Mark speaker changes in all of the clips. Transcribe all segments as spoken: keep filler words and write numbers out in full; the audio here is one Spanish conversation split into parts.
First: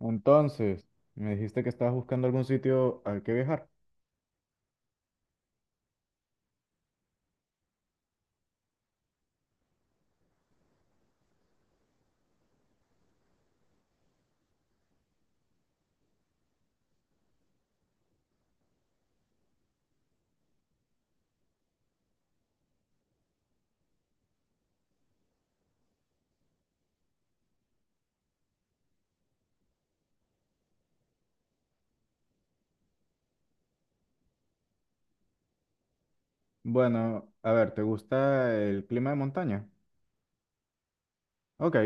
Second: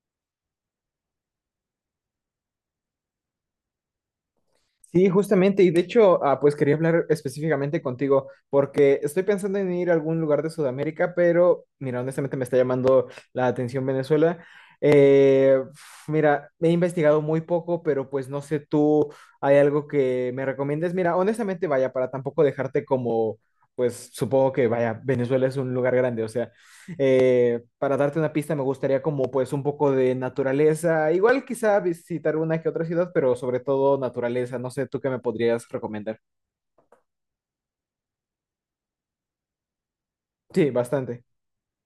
Speaker 1: Entonces, me dijiste que estabas buscando algún sitio al que viajar.
Speaker 2: Sí, justamente, y de hecho, ah, pues quería hablar específicamente contigo, porque estoy pensando en ir a algún lugar de Sudamérica, pero mira, honestamente me está llamando la atención Venezuela. Eh, f- mira, he investigado muy poco, pero pues no sé tú, ¿hay algo que me recomiendes? Mira, honestamente, vaya, para tampoco dejarte como, pues supongo que, vaya, Venezuela es un lugar grande, o sea, eh, para darte una pista, me gustaría como pues un poco de naturaleza, igual quizá visitar una que otra ciudad, pero sobre todo naturaleza, no sé, ¿tú qué me podrías recomendar?
Speaker 1: Bueno, a ver, ¿te gusta el clima de montaña?
Speaker 2: Sí, bastante.
Speaker 1: Ok.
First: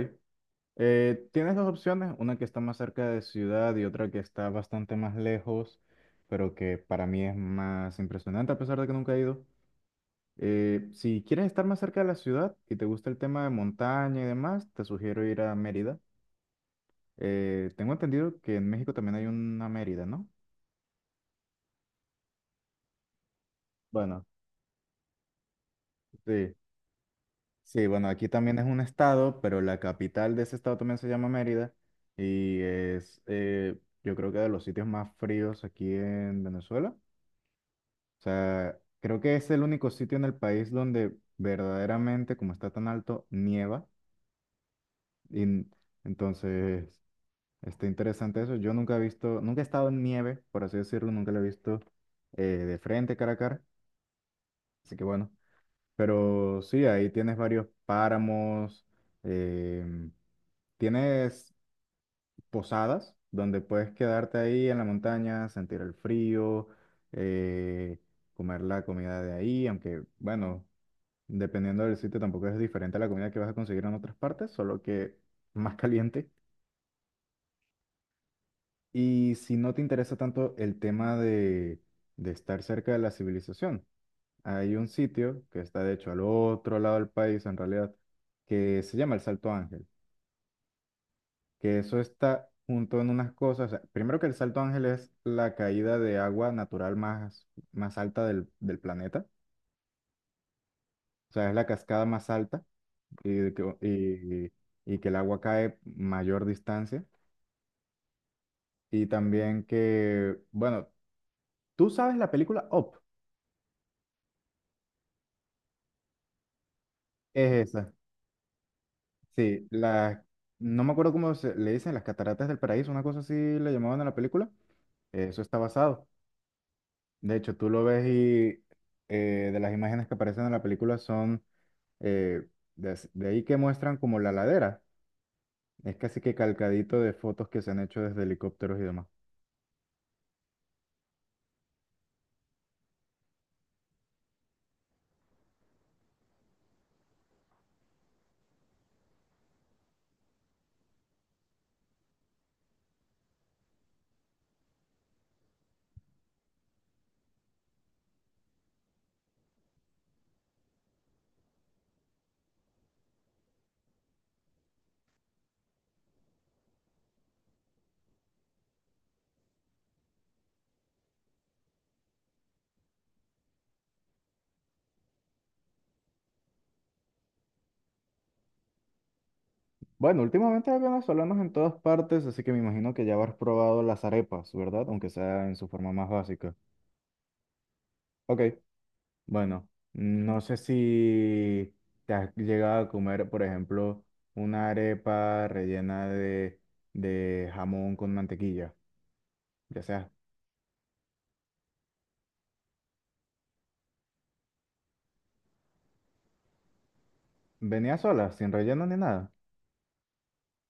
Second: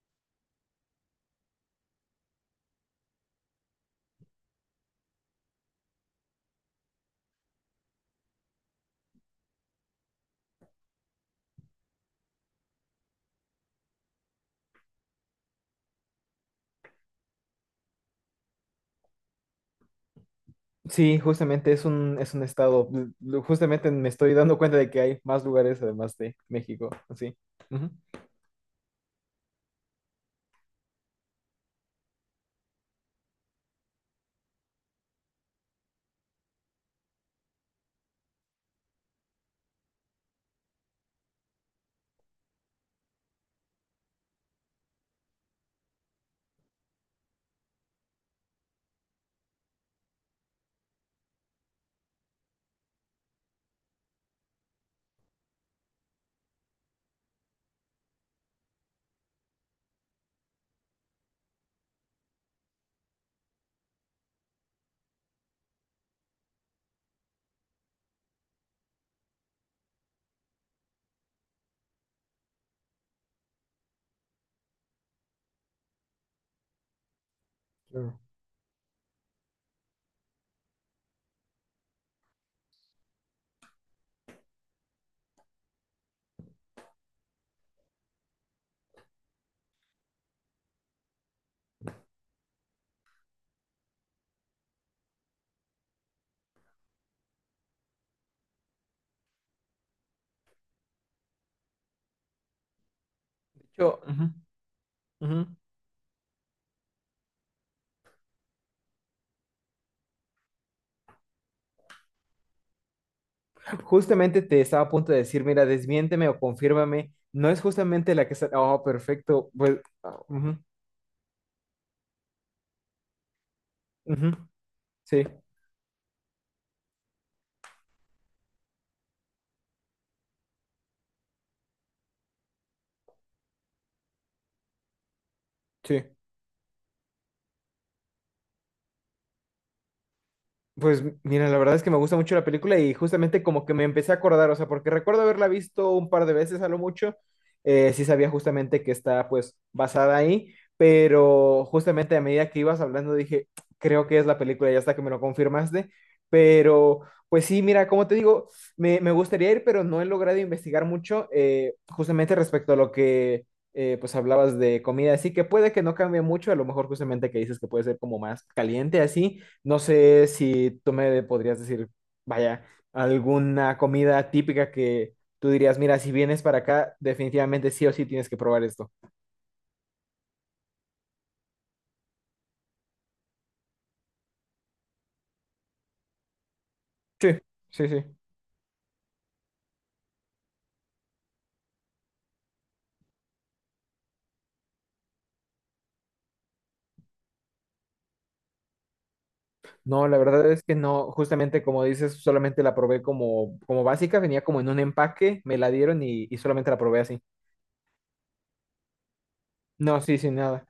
Speaker 1: Eh, tienes dos opciones, una que está más cerca de ciudad y otra que está bastante más lejos, pero que para mí es más impresionante a pesar de que nunca he ido. Eh, si quieres estar más cerca de la ciudad y te gusta el tema de montaña y demás, te sugiero ir a Mérida. Eh, tengo entendido que en México también hay una Mérida, ¿no?
Speaker 2: Sí, justamente es un, es un estado, l- justamente me
Speaker 1: Bueno,
Speaker 2: estoy dando cuenta de que hay más lugares además de
Speaker 1: sí.
Speaker 2: México, así.
Speaker 1: Sí,
Speaker 2: Ujú.
Speaker 1: bueno, aquí también es un estado, pero la capital de ese estado también se llama Mérida y es, eh, yo creo que de los sitios más fríos aquí en Venezuela. O sea, creo que es el único sitio en el país donde verdaderamente, como está tan alto, nieva. Y n- entonces, está interesante eso. Yo nunca he visto, nunca he estado en nieve, por así decirlo, nunca lo he visto eh, de frente, cara a cara. Así que bueno, pero sí, ahí tienes varios páramos. em, Tienes posadas donde puedes quedarte ahí en la montaña, sentir el frío, eh, comer la comida de ahí, aunque bueno, dependiendo del sitio tampoco es diferente a la comida que vas a conseguir en otras partes, solo que más caliente.
Speaker 2: Claro.
Speaker 1: Y si no te interesa tanto el tema de, de estar cerca de la civilización, hay un sitio que está de hecho al otro lado del país en realidad, que se llama el Salto Ángel, que eso está junto en unas cosas. O sea, primero que el Salto Ángel es la caída de agua natural más, más alta del, del planeta. O sea, es la cascada más alta y, de que,
Speaker 2: Yo, ujú,
Speaker 1: y, y que el agua
Speaker 2: ujú.
Speaker 1: cae mayor distancia. Y también que, bueno, tú sabes la película Up,
Speaker 2: Justamente te estaba a punto de decir, mira, desmiénteme o confírmame, no es
Speaker 1: es esa.
Speaker 2: justamente la que está, oh, perfecto,
Speaker 1: Sí,
Speaker 2: pues, ah,
Speaker 1: la,
Speaker 2: ujú,
Speaker 1: no me acuerdo cómo se, le dicen, las cataratas del paraíso, una cosa así le llamaban a la
Speaker 2: ujú.
Speaker 1: película.
Speaker 2: Sí,
Speaker 1: Eso está basado. De hecho, tú lo ves y eh, de las imágenes que aparecen en la película son eh, des- de, ahí que muestran como la ladera. Es
Speaker 2: sí.
Speaker 1: casi que calcadito de fotos que se han hecho desde helicópteros y demás.
Speaker 2: Pues mira, la verdad es que me gusta mucho la película y justamente como que me empecé a acordar, o sea, porque recuerdo haberla visto un par de veces a lo mucho, eh, sí sabía justamente que está pues basada ahí, pero justamente a medida que ibas hablando dije, creo que es la película y hasta que me lo confirmaste, pero pues sí, mira, como te digo, me, me gustaría ir, pero no he logrado investigar mucho eh, justamente respecto a lo que eh, pues hablabas de comida, así que puede que no cambie mucho, a lo mejor justamente que dices que puede ser como más caliente así. No sé si tú me podrías decir, vaya, alguna comida típica que tú dirías, mira, si vienes para acá, definitivamente sí o sí tienes que probar esto.
Speaker 1: Bueno, últimamente hay venezolanos en todas partes, así que me imagino que ya habrás probado las arepas, ¿verdad? Aunque sea en su forma más básica.
Speaker 2: Sí, sí, sí.
Speaker 1: Ok, bueno, no sé si te has llegado a comer, por ejemplo, una arepa rellena de, de jamón con mantequilla, ya
Speaker 2: No,
Speaker 1: sea,
Speaker 2: la verdad es que no, justamente como dices, solamente la probé como, como básica, venía como en un empaque, me la dieron y, y solamente la probé así.
Speaker 1: venía sola, sin relleno ni nada.
Speaker 2: No, sí, sin nada.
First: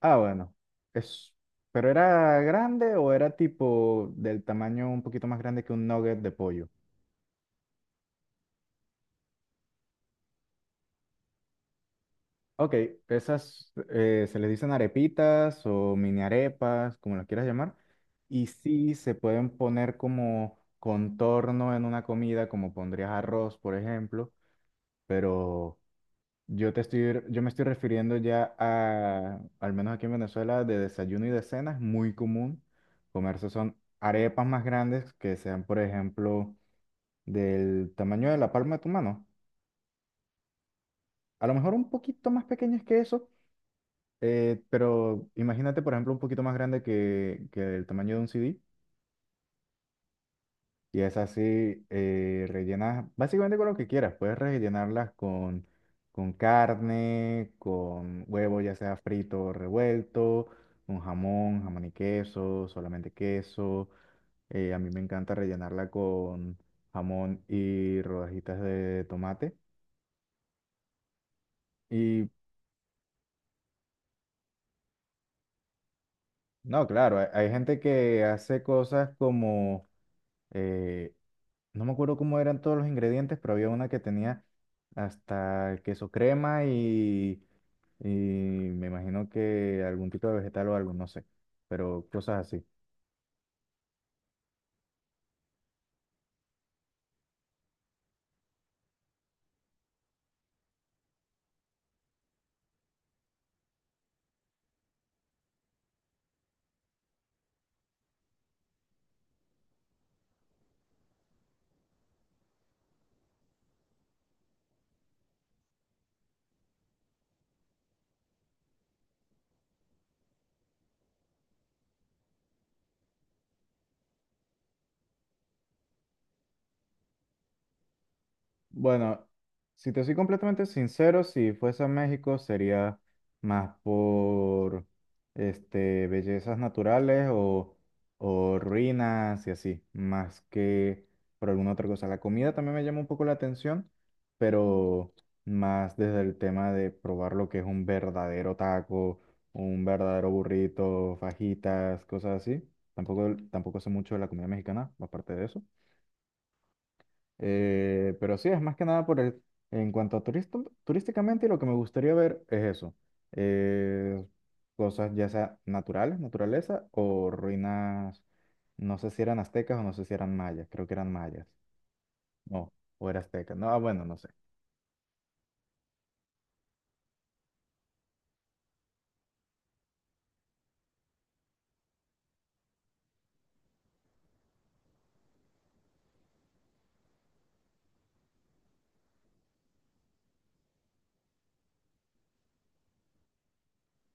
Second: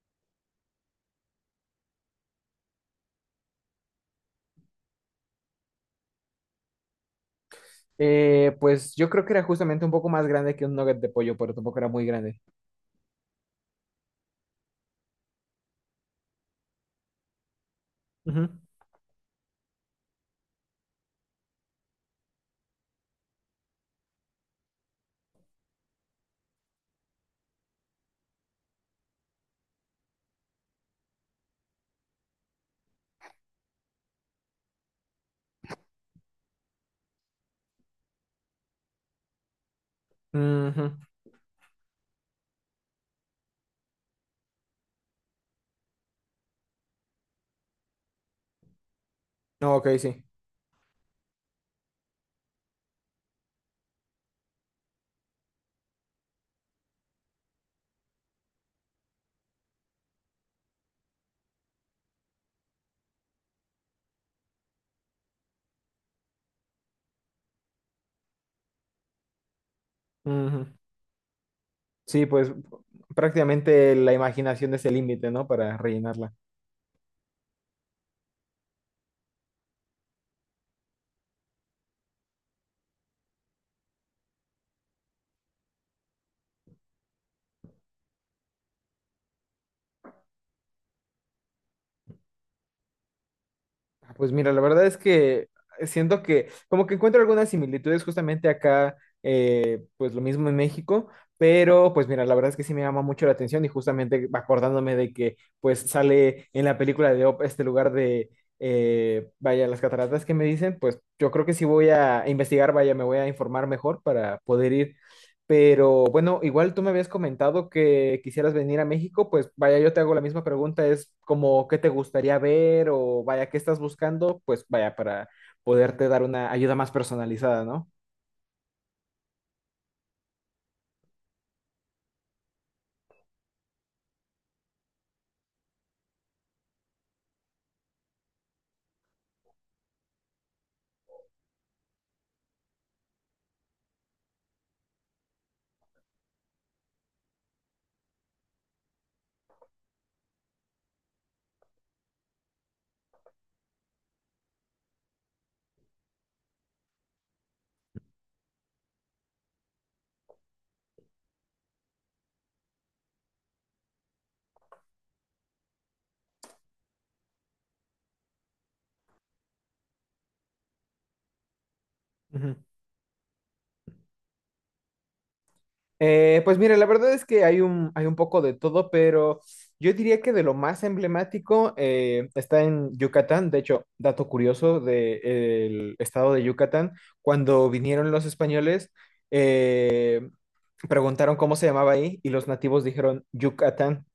Speaker 1: Ah, bueno. Es... ¿Pero era grande o era tipo del tamaño un poquito más grande que un nugget de pollo?
Speaker 2: Eh, pues yo creo que era justamente un poco más grande que un nugget de pollo, pero tampoco era muy grande.
Speaker 1: Ok, esas eh, se les dicen arepitas o mini arepas, como las quieras llamar. Y
Speaker 2: Ujú.
Speaker 1: sí, se pueden poner como contorno en una comida, como pondrías arroz, por ejemplo, pero... Yo te estoy, yo me estoy refiriendo ya a, al menos aquí en Venezuela, de desayuno y de cena, es muy común comerse son arepas más grandes que sean, por ejemplo, del tamaño de la palma de tu mano.
Speaker 2: Ujú.
Speaker 1: A lo mejor un poquito más pequeñas que eso, eh, pero imagínate, por ejemplo, un poquito más grande que, que el tamaño de un C D.
Speaker 2: No, ok, sí.
Speaker 1: Y es así, eh, rellenas básicamente con lo que quieras. Puedes rellenarlas con, con carne, con huevo, ya sea frito o revuelto, con jamón, jamón y queso, solamente queso. Eh, a mí me encanta rellenarla con jamón y rodajitas de tomate.
Speaker 2: Ujú. Sí,
Speaker 1: Y
Speaker 2: pues prácticamente la imaginación es el límite, ¿no? Para rellenarla.
Speaker 1: no, claro, hay, hay gente que hace cosas como, eh, no me acuerdo cómo eran todos los ingredientes, pero había una que tenía hasta queso crema y y me imagino que algún tipo de vegetal o algo, no sé, pero cosas así.
Speaker 2: Ah, pues mira, la verdad es que siento que como que encuentro algunas similitudes justamente acá, eh, pues lo mismo en México, pero pues mira, la verdad es que sí me llama mucho la atención y justamente acordándome de que pues sale en la película de Op este lugar de, eh, vaya, las cataratas que me dicen, pues yo creo que sí voy a investigar, vaya, me voy a informar mejor para poder ir. Pero bueno, igual tú me habías comentado que quisieras venir a México, pues vaya, yo te hago la misma pregunta, es como qué te gustaría ver o vaya, qué estás buscando, pues vaya, para poderte dar una ayuda más personalizada, ¿no?
Speaker 1: Bueno, si te soy completamente sincero, si fuese a México sería más por este, bellezas naturales o, o ruinas y así, más que por alguna otra cosa. La comida también me llama un poco la atención, pero más desde el tema de probar lo que es un verdadero taco, un verdadero burrito, fajitas, cosas así. Tampoco, tampoco sé mucho de la comida mexicana, aparte de eso. Eh, pero sí, es más que nada por el, en cuanto a turisto- turísticamente, lo que me gustaría ver es eso. eh, Cosas ya sea naturales, naturaleza, o ruinas, no sé si eran aztecas o no sé si eran mayas, creo que eran mayas.
Speaker 2: Ujú.
Speaker 1: No, o era azteca. No, ah, bueno, no sé.
Speaker 2: Eh, pues mira, la verdad es que hay un, hay un poco de todo, pero yo diría que de lo más emblemático eh, está en Yucatán. De hecho, dato curioso del estado de Yucatán, cuando vinieron los españoles, eh, preguntaron cómo se llamaba ahí y los nativos dijeron Yucatán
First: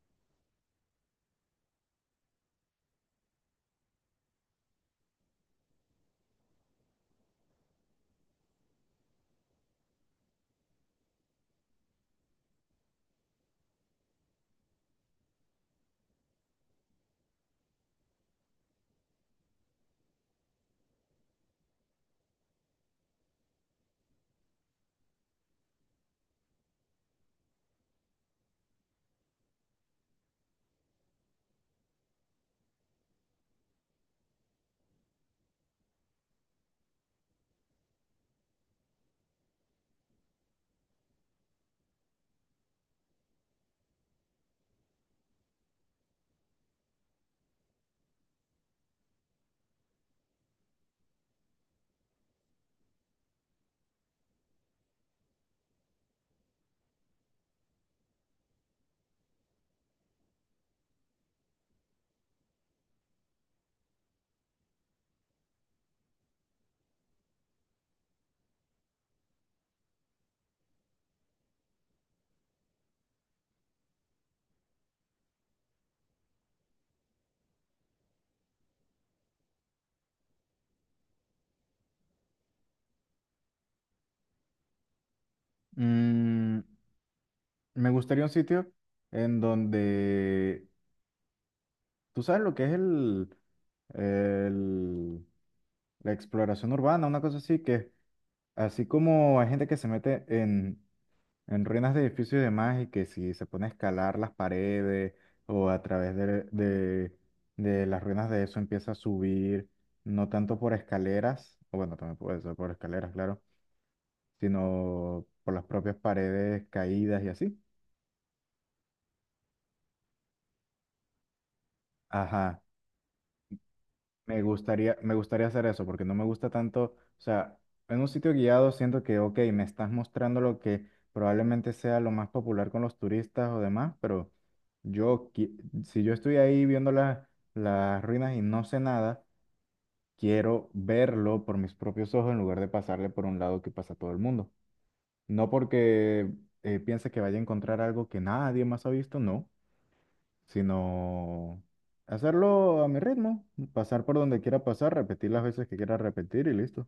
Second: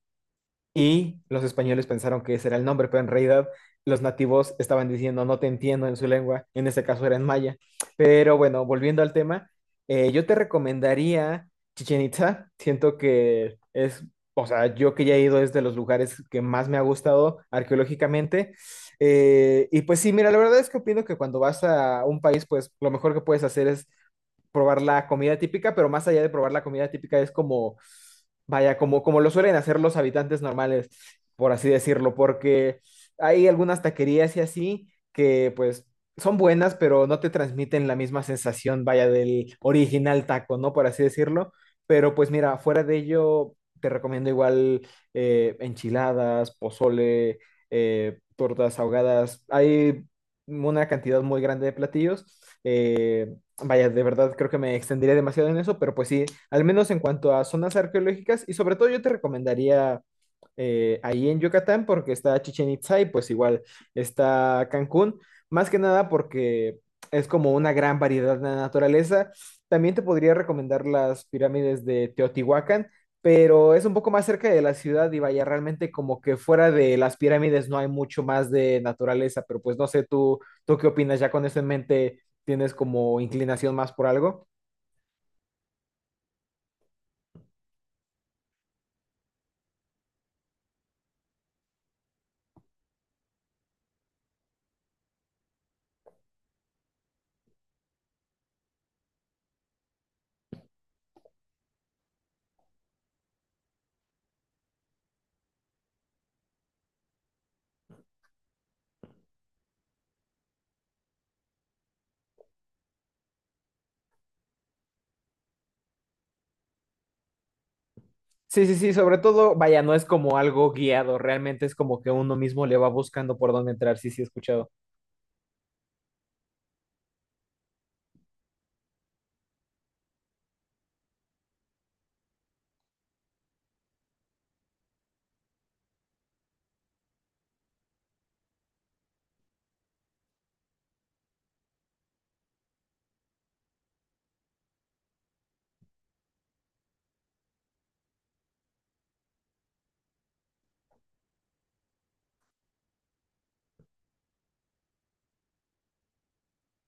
Speaker 2: y los españoles pensaron que ese era el nombre, pero en realidad los nativos estaban diciendo no te entiendo en su lengua, en ese caso era en maya. Pero bueno, volviendo al tema, eh, yo te recomendaría Chichen Itza, siento que es, o sea, yo que ya he ido es de los lugares que más me ha gustado arqueológicamente. Eh, y pues sí, mira, la verdad es que opino que cuando vas a un país, pues lo mejor que puedes hacer es probar la comida típica, pero más allá de probar la comida típica es como vaya, como, como lo suelen hacer los habitantes normales, por así decirlo, porque hay algunas taquerías y así que pues son buenas, pero no te transmiten la misma sensación, vaya, del original taco, ¿no? Por así decirlo. Pero pues mira, fuera de ello, te recomiendo igual eh, enchiladas, pozole, eh, tortas ahogadas. Hay una cantidad muy grande de platillos. eh, Vaya, de verdad creo que me extendería demasiado en eso, pero pues sí, al menos en cuanto a zonas arqueológicas y sobre todo yo te recomendaría eh, ahí en Yucatán porque está Chichen Itzá y pues igual está Cancún, más que nada porque es como una gran variedad de la naturaleza. También te podría recomendar las pirámides de Teotihuacán, pero es un poco más cerca de la ciudad y vaya, realmente como que fuera de las pirámides no hay mucho más de naturaleza, pero pues no sé tú, tú qué opinas ya con eso en mente tienes como inclinación más por algo.
Speaker 1: Mm, me gustaría un sitio en donde, tú sabes lo que es el, el- la exploración urbana, una cosa así, que así como hay gente que se mete en en ruinas de edificios y demás, y que si se pone a escalar las paredes o a través de, de, de las ruinas de eso empieza a subir, no tanto por escaleras, o bueno, también puede ser por escaleras, claro, sino por las propias paredes caídas y así.
Speaker 2: Sí, sí, sí, sobre todo, vaya, no es como algo guiado, realmente es como que uno
Speaker 1: Ajá.
Speaker 2: mismo le va buscando por dónde entrar, sí, sí, he
Speaker 1: Me
Speaker 2: escuchado.
Speaker 1: gustaría, me gustaría hacer eso porque no me gusta tanto, o sea, en un sitio guiado siento que, ok, me estás mostrando lo que probablemente sea lo más popular con los turistas o demás, pero yo, qui- si yo estoy ahí viendo la- las ruinas y no sé nada, quiero verlo por mis propios ojos en lugar de pasarle por un lado que pasa todo el mundo. No porque eh, piense que vaya a encontrar algo que nadie más ha visto, no, sino hacerlo a mi ritmo, pasar por donde quiera pasar, repetir las veces que quiera repetir y listo.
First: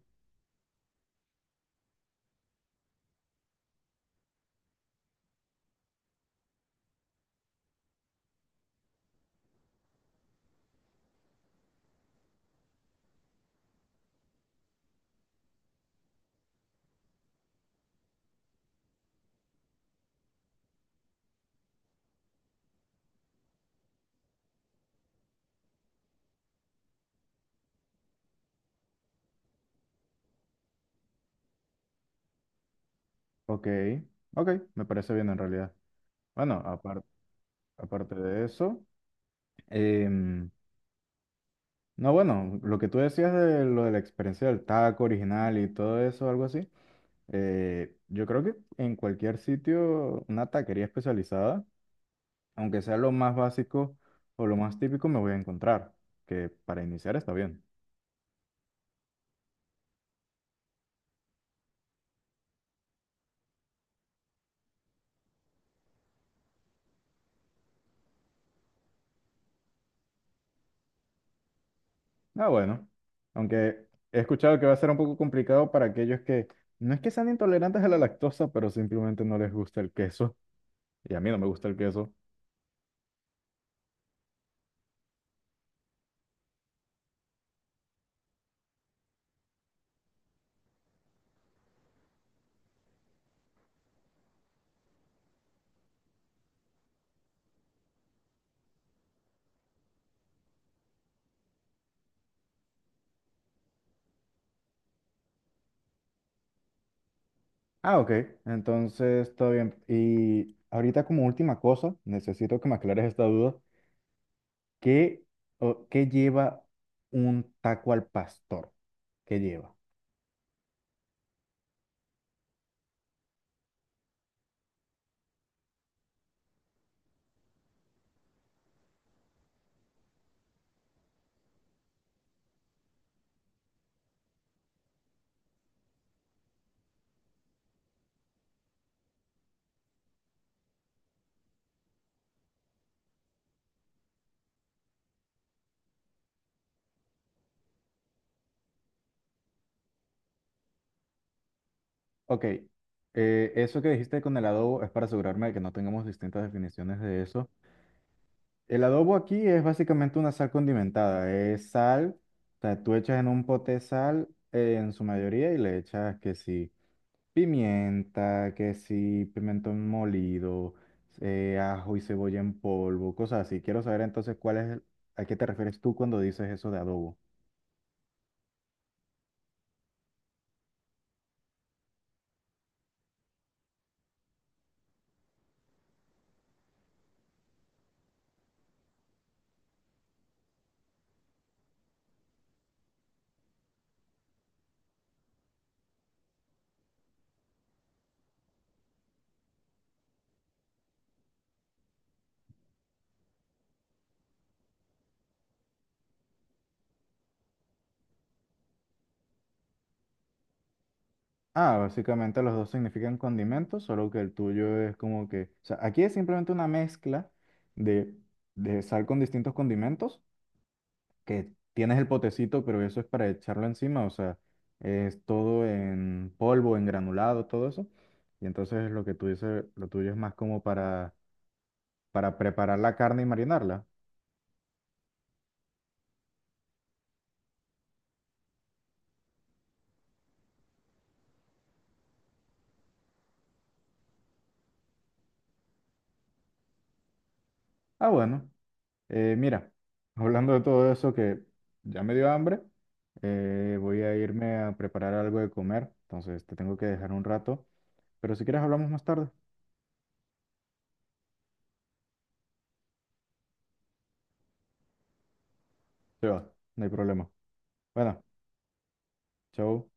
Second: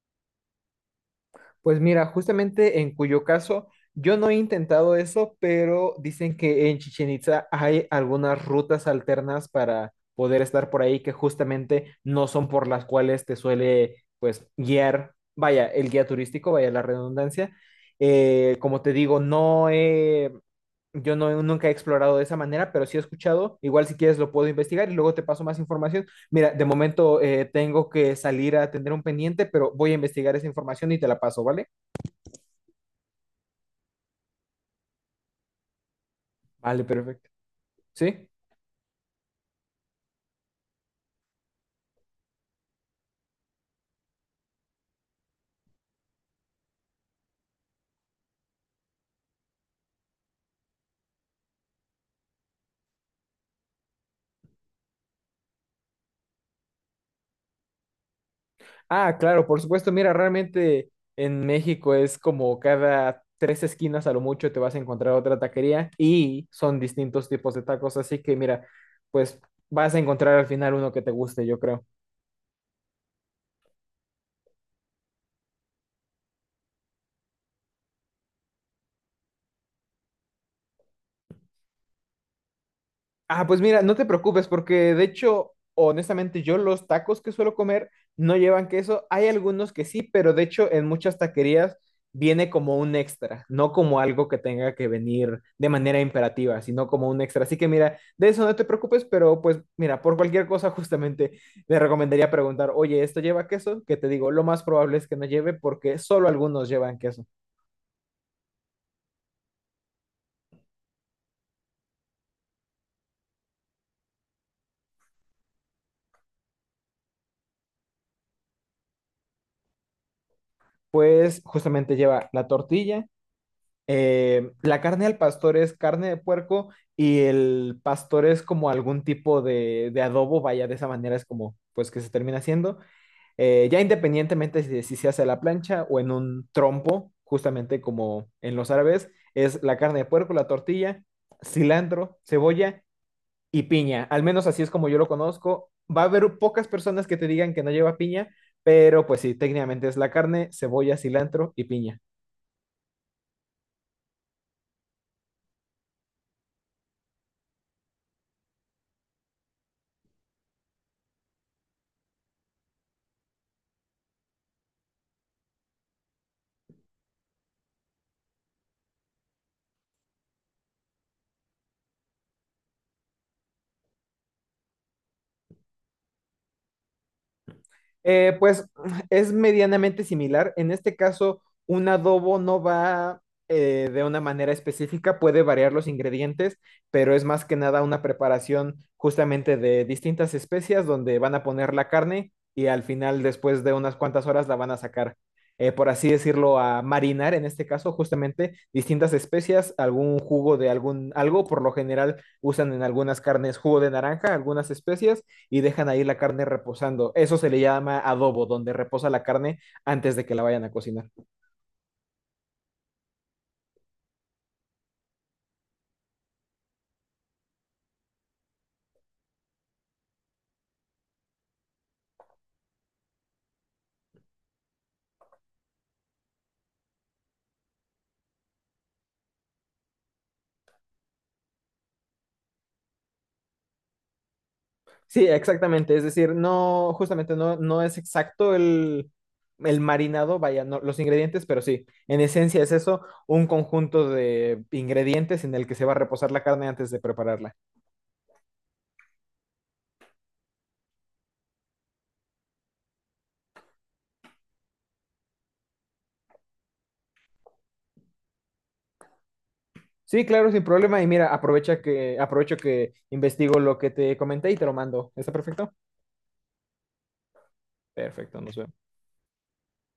Speaker 2: Pues mira, justamente en cuyo caso yo no he intentado eso, pero dicen que en Chichen Itza hay algunas rutas alternas para poder estar por ahí que justamente no son por las cuales te suele pues guiar, vaya, el guía turístico, vaya la redundancia. Eh, como te digo, no he. Yo no, nunca he explorado de esa manera, pero sí he escuchado. Igual si quieres lo puedo investigar y luego te paso más información. Mira, de momento eh, tengo que salir a atender un pendiente, pero voy a investigar esa información y te la paso, ¿vale?
Speaker 1: Ok, ok, me parece bien en realidad. Bueno,
Speaker 2: Vale,
Speaker 1: aparte,
Speaker 2: perfecto.
Speaker 1: aparte
Speaker 2: ¿Sí?
Speaker 1: de eso, em, no, bueno, lo que tú decías de lo de la experiencia del taco original y todo eso, algo así, eh, yo creo que en cualquier sitio, una taquería especializada, aunque sea lo más básico o lo más típico, me voy a encontrar, que para iniciar está bien.
Speaker 2: Ah, claro, por supuesto. Mira, realmente en México es como cada tres esquinas a lo mucho te vas a encontrar otra taquería y son distintos tipos de tacos. Así que mira, pues vas a encontrar al final uno que te guste, yo creo.
Speaker 1: Ah, bueno. Aunque he escuchado que va a ser un poco complicado para aquellos que no es que sean intolerantes a la lactosa, pero simplemente no les gusta el queso. Y a mí no me gusta el queso.
Speaker 2: Ah, pues mira, no te preocupes porque de hecho, honestamente, yo los tacos que suelo comer no llevan queso. Hay algunos que sí, pero de hecho en muchas taquerías viene como un extra, no como algo que tenga que venir de manera imperativa, sino como un extra. Así que mira, de eso no te preocupes, pero pues mira, por cualquier cosa justamente te recomendaría preguntar, oye, ¿esto lleva queso? Que te digo, lo más probable es que no lleve porque solo algunos llevan queso.
Speaker 1: Ah, ok. Entonces, todo bien. Y ahorita como última cosa, necesito que me aclares esta duda. ¿Qué, o, qué lleva un taco al pastor? ¿Qué lleva?
Speaker 2: Pues justamente lleva la tortilla eh, la carne al pastor es carne de puerco y el pastor es como algún tipo de, de adobo, vaya, de esa manera es como pues que se termina haciendo, eh, ya independientemente si, si se hace a la plancha o en un trompo, justamente como en los árabes, es la carne de puerco, la tortilla, cilantro, cebolla y piña, al menos así es como yo lo conozco, va a haber pocas personas que te digan que no lleva piña, pero pues sí, técnicamente es la carne, cebolla, cilantro y piña.
Speaker 1: Ok. Eh, eso que dijiste con el adobo es para asegurarme de que no tengamos distintas definiciones de eso. El adobo aquí es básicamente una sal condimentada. Es sal, o sea, tú echas en un pote sal eh, en su mayoría y le echas que sí, pimienta, que sí, pimentón molido, eh, ajo y cebolla en polvo, cosas así. Quiero saber entonces cuál es, el- a qué te refieres tú cuando dices eso de adobo.
Speaker 2: Eh, pues es medianamente similar. En este caso, un adobo no va eh, de una manera específica, puede variar los ingredientes, pero es más que nada una preparación justamente de distintas especias donde van a poner la carne y al final, después de unas cuantas horas, la van a sacar, eh, por así decirlo, a marinar, en este caso, justamente distintas especias, algún jugo de algún algo, por lo general usan en algunas carnes jugo de naranja, algunas especias y dejan ahí la carne reposando. Eso se le llama adobo, donde reposa la carne antes de que la vayan a cocinar.
Speaker 1: Ah, básicamente los dos significan condimentos, solo que el tuyo es como que, o sea, aquí es simplemente una mezcla de, de sal con distintos condimentos que tienes el potecito, pero eso es para echarlo encima, o sea, es todo en polvo, en granulado, todo eso. Y entonces lo que tú dices, lo tuyo es más como para, para preparar la carne y marinarla.
Speaker 2: Sí, exactamente. Es decir, no, justamente no, no es exacto el, el marinado, vaya, no, los ingredientes, pero sí, en esencia es eso, un conjunto de ingredientes en el que se va a reposar la carne antes de prepararla.
Speaker 1: Ah, bueno, eh, mira, hablando de todo eso que ya me dio hambre, eh, voy a irme a preparar algo de comer, entonces te tengo que dejar un rato, pero si quieres hablamos más tarde.
Speaker 2: Sí, claro, sin problema. Y mira, aprovecha que, aprovecho que investigo lo que te comenté y te lo mando. ¿Está perfecto?
Speaker 1: Se va, no hay problema. Bueno,
Speaker 2: Perfecto, nos vemos.
Speaker 1: chao.